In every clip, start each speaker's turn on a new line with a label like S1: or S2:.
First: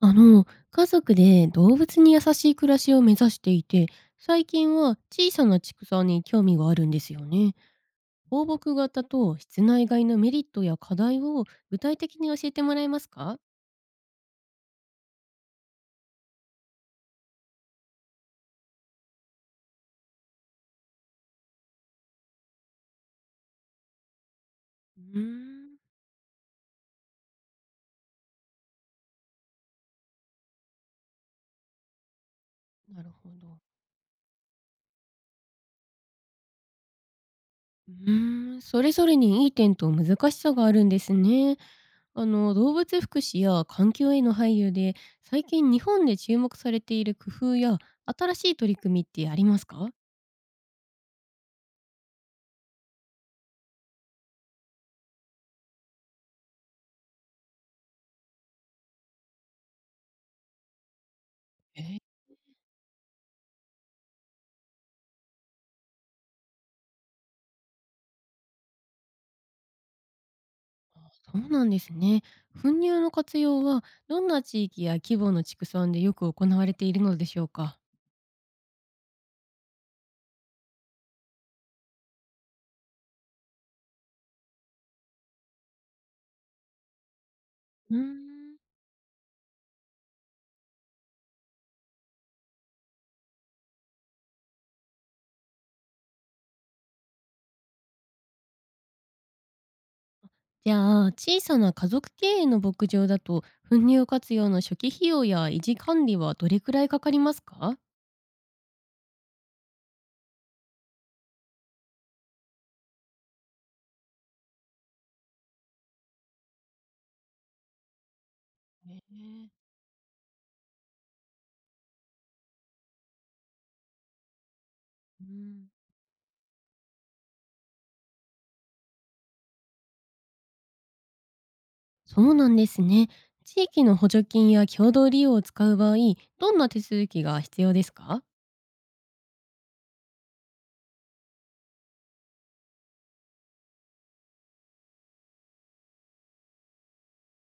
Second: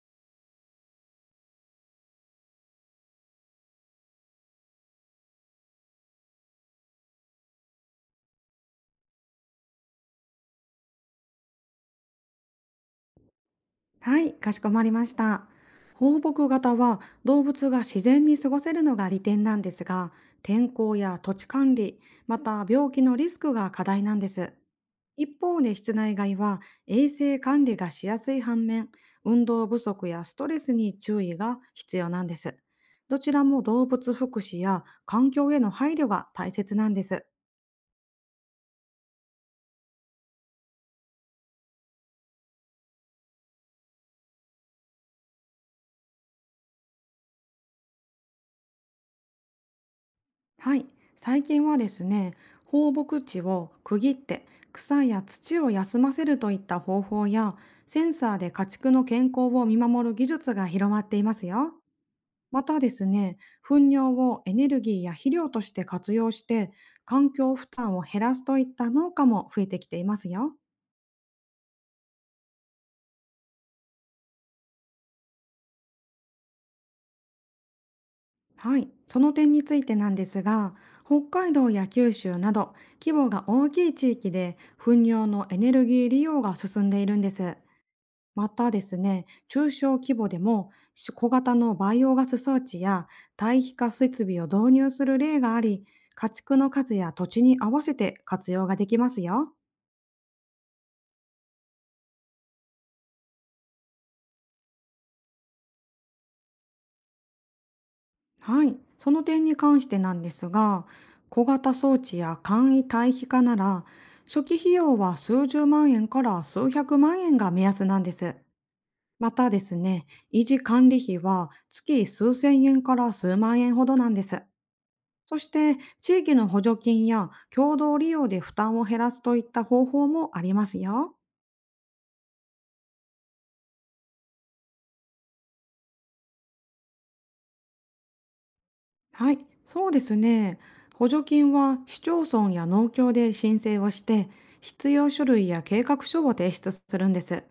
S1: 家族で動物に優しい暮らしを目指していて、最近は小さな畜産に興味があるんですよね。放牧型と室内外のメリットや課題を具体的に教えてもらえますか？
S2: はい、かしこまりました。放牧型は動物が自然に過ごせるのが利点なんですが、天候や土地管理、また病気のリスクが課題なんです。
S1: うー
S2: 一方で
S1: ん、
S2: 室内外は衛生管理がしやすい反面、運動不足やストレスに注意が必要なんです。
S1: なる
S2: ど
S1: ほ
S2: ちら
S1: ど。
S2: も動物福祉や環境への配慮が大切なんです。
S1: それぞれにいい点と難しさがあるんですね。動物福祉や環境への配慮で、最近日本で注目されている工夫や新しい取り組みってありますか？
S2: はい、最近はですね、放牧地を区切って草や土を休ませるといった方法や、センサーで家畜の健康を見守る技術が広まっていますよ。
S1: えー。
S2: またですね、糞尿をエネルギーや肥料として活用して、環境負担を減らすといった農家も増えてきていますよ。
S1: あ、そうなんですね。糞乳の活用はどんな地域や規模の畜産でよく行われているのでしょうか？
S2: はい、その点についてなんですが、北海道や九州など規模が大きい地域で糞尿のエネルギー利用が進んでいるんです。
S1: うー
S2: ま
S1: ん、
S2: たですね、中小規模でも小型のバイオガス装置や堆肥化設備を導入する例があり、家畜の数や土地に合わせて活用ができますよ。
S1: じゃあ、小さな家族経営の牧場だと糞乳活用の初期費用や維持管理はどれくらいかかりますか？
S2: はい、その点に関してなんですが、小型装置や簡易堆肥化なら、初期費用は数十万円から数百万円が目安なんです。
S1: ね
S2: また
S1: え
S2: で
S1: ー。
S2: すね、維持管理費は月数千円から数万円ほどなんです。
S1: う
S2: そし
S1: ん、
S2: て地域の補助金や共同利用で負担を減らすといった方法もありますよ。
S1: そうなんですね。地域の補助金や共同利用を使う場合、どんな手続きが必要ですか？
S2: はい、そうですね。補助金は市町村や農協で申請をして、必要書類や計画書を提出するんです。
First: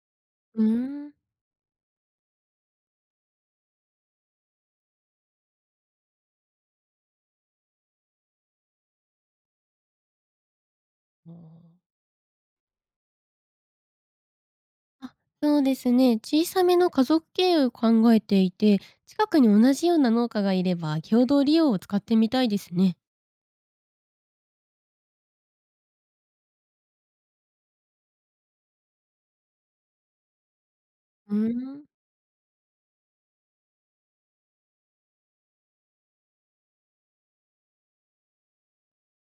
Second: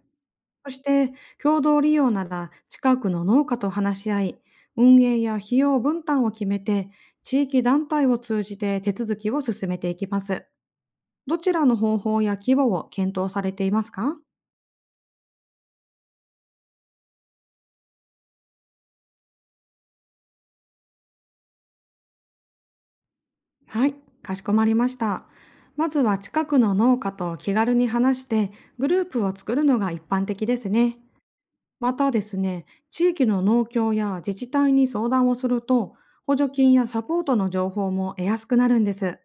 S1: うー
S2: そし
S1: ん。
S2: て共同利用なら近くの農家と話し合い、運営や費用分担を決めて、地域団体を通じて手続きを進めていきます。どちらの方法や規模を検討されていますか？
S1: あ、そうですね。小さめの家族経営を考えていて、近くに同じような農家がいれば、共同利用を使ってみたいですね。
S2: はい、かしこまりました。まずは近くの農家と気軽に話してグループを作るのが一般的ですね。
S1: うーん。
S2: またですね、地域の農協や自治体に相談をすると補助金やサポートの情報も得やすくなるんです。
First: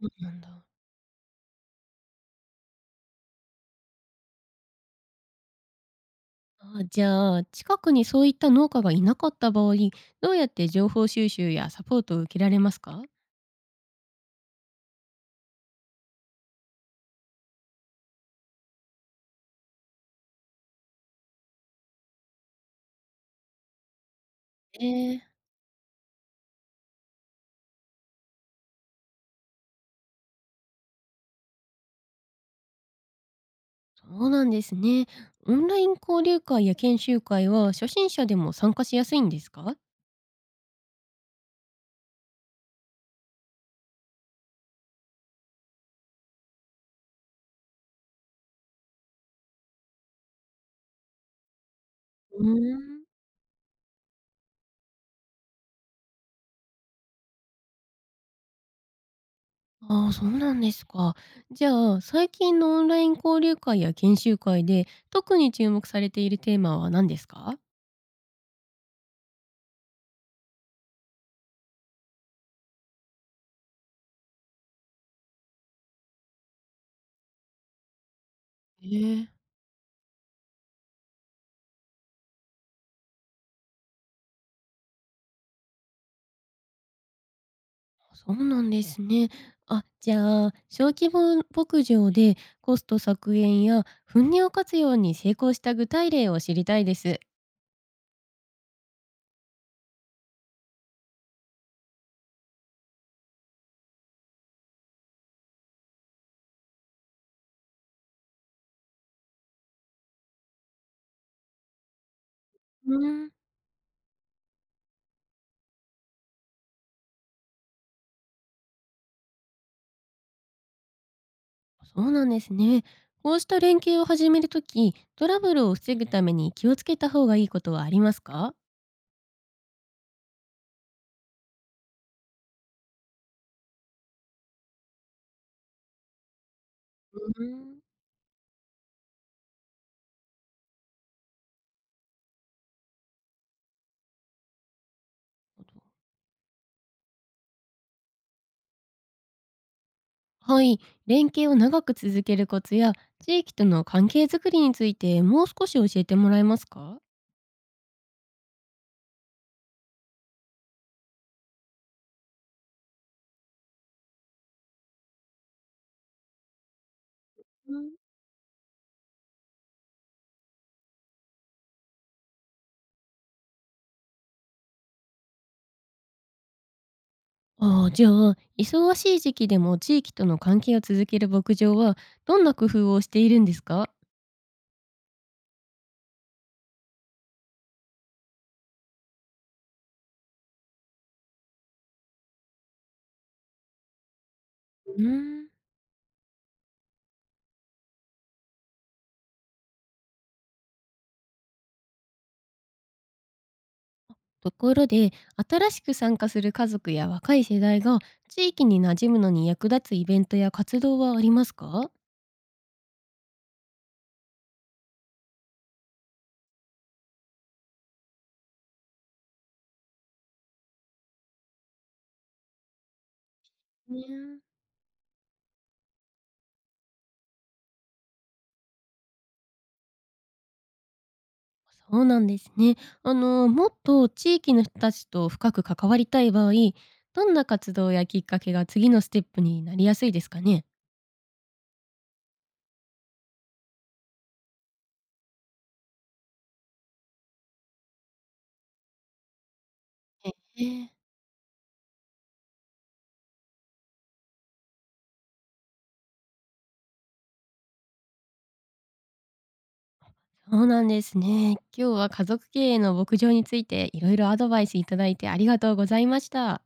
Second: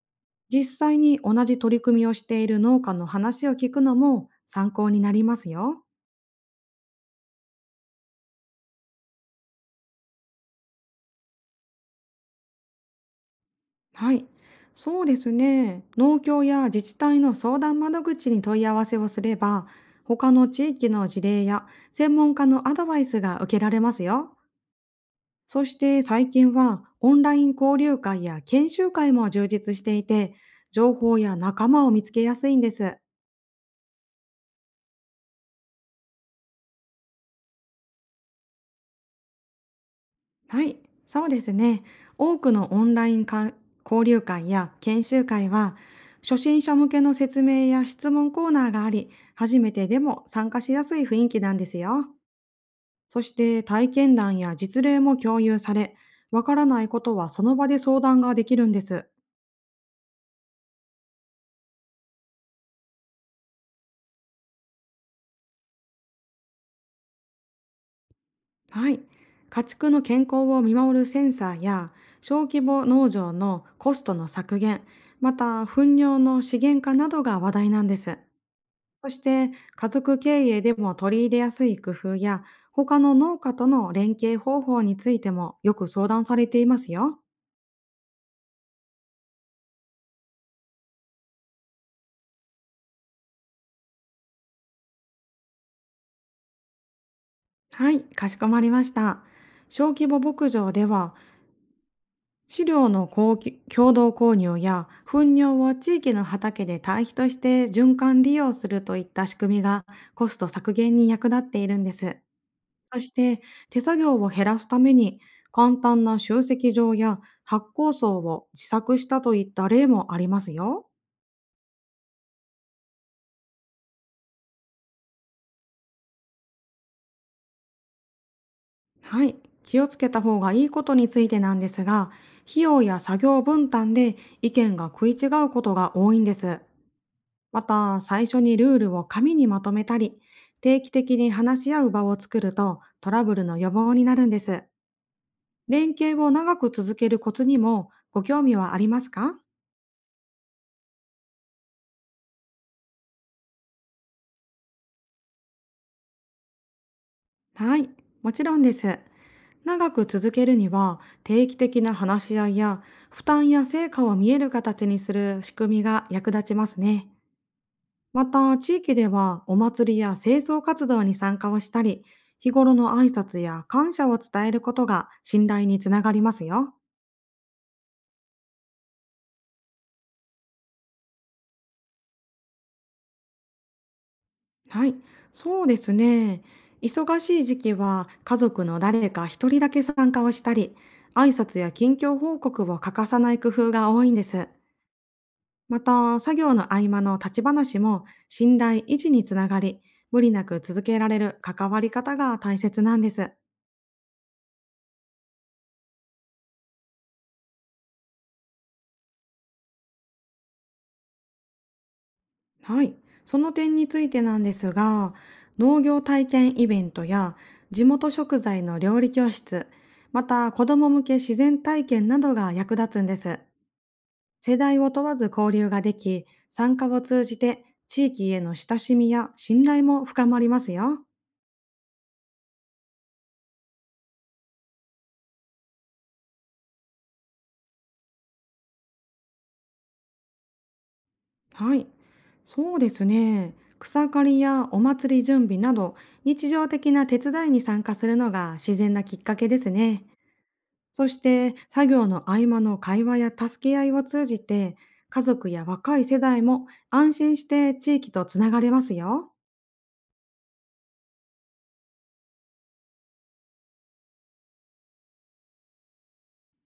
S1: そうなんだ。
S2: 実際に同じ取り組みをしている農家の話を聞くのも参考になりますよ。
S1: あ、じゃあ、近くにそういった農家がいなかった場合、どうやって情報収集やサポートを受けられますか？
S2: はい、そうですね。農協や自治体の相談窓口に問い合わせをすれば、他の地域の事例や専門家のアドバイスが受けられますよ。
S1: えー。
S2: そして最近はオンライン交流会や研修会も充実していて、情報や仲間を見つけやすいんです。
S1: そうなんですね。オンライン交流会や研修会は初心者でも参加しやすいんですか？
S2: はい、そうですね。多くのオンライン交流会や研修会は、初心者向けの説明や質問コーナーがあり、初めてでも参加しやすい雰囲気なんですよ。
S1: うーん。
S2: そして体験談や実例も共有され、わからないことはその場で相談ができるんです。
S1: ああ、そうなんですか。じゃあ、最近のオンライン交流会や研修会で特に注目されているテーマは何ですか？
S2: はい。家畜の健康を見守るセンサーや、小規模農場のコストの削減、また糞尿の資源化などが話題なんです。
S1: え
S2: そし
S1: え。
S2: て、家族経営でも取り入れやすい工夫や、他の農家との連携方法についてもよく相談されていますよ。
S1: そうなんですね。あ、じゃあ、小規模牧場でコスト削減や糞尿活用に成功した具体例を知りたいです。
S2: はい、かしこまりました。小規模牧場では、飼料の共同購入や糞尿を地域の畑で堆肥として循環利用するといった仕組みがコスト削減に役立っているんです。
S1: う
S2: そし
S1: ーん、
S2: て、手作業を減らすために、簡単な集積場や発酵槽を自作したといった例もありますよ。
S1: そうなんですね。こうした連携を始めるとき、トラブルを防ぐために気をつけた方がいいことはありますか？
S2: はい。気をつけた方がいいことについてなんですが、費用や作業分担で意見が食い違うことが多いんです。
S1: うー
S2: ま
S1: ん。
S2: た、最初にルールを紙にまとめたり、定期的に話し合う場を作るとトラブルの予防になるんです。連携を長く続けるコツにもご興味はありますか？
S1: はい、連携を長く続けるコツや地域との関係づくりについてもう少し教えてもらえますか？
S2: はい、もちろんです。長く続けるには定期的な話し合いや負担や成果を見える形にする仕組みが役立ちますね。
S1: うん。
S2: また地域では、お祭りや清掃活動に参加をしたり、日頃の挨拶や感謝を伝えることが信頼につながりますよ。
S1: ああ、じゃあ忙しい時期でも地域との関係を続ける牧場はどんな工夫をしているんですか？
S2: はい、そうですね。忙しい時期は家族の誰か一人だけ参加をしたり、挨拶や近況報告を欠かさない工夫が多いんです。
S1: うーん。
S2: また、作業の合間の立ち話も信頼維持につながり、無理なく続けられる関わり方が大切なんです。
S1: ところで、新しく参加する家族や若い世代が地域に馴染むのに役立つイベントや活動はありますか？
S2: はい。その点についてなんですが、農業体験イベントや地元食材の料理教室、また子ども向け自然体験などが役立つんです。
S1: ね。
S2: 世代を問わず交流ができ、参加を通じて地域への親しみや信頼も深まりますよ。
S1: そうなんですね。もっと地域の人たちと深く関わりたい場合、どんな活動やきっかけが次のステップになりやすいですかね？
S2: はい、そうですね。草刈りやお祭り準備など、日常的な手伝いに参加するのが自然なきっかけですね。
S1: えー。
S2: そして、作業の合間の会話や助け合いを通じて、家族や若い世代も安心して地域とつながれますよ。
S1: そうなんですね。今日は家族経営の牧場についていろいろアドバイスいただいてありがとうございました。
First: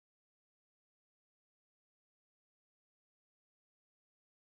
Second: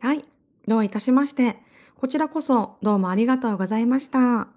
S2: はい、どういたしまして。こちらこそどうもありがとうございました。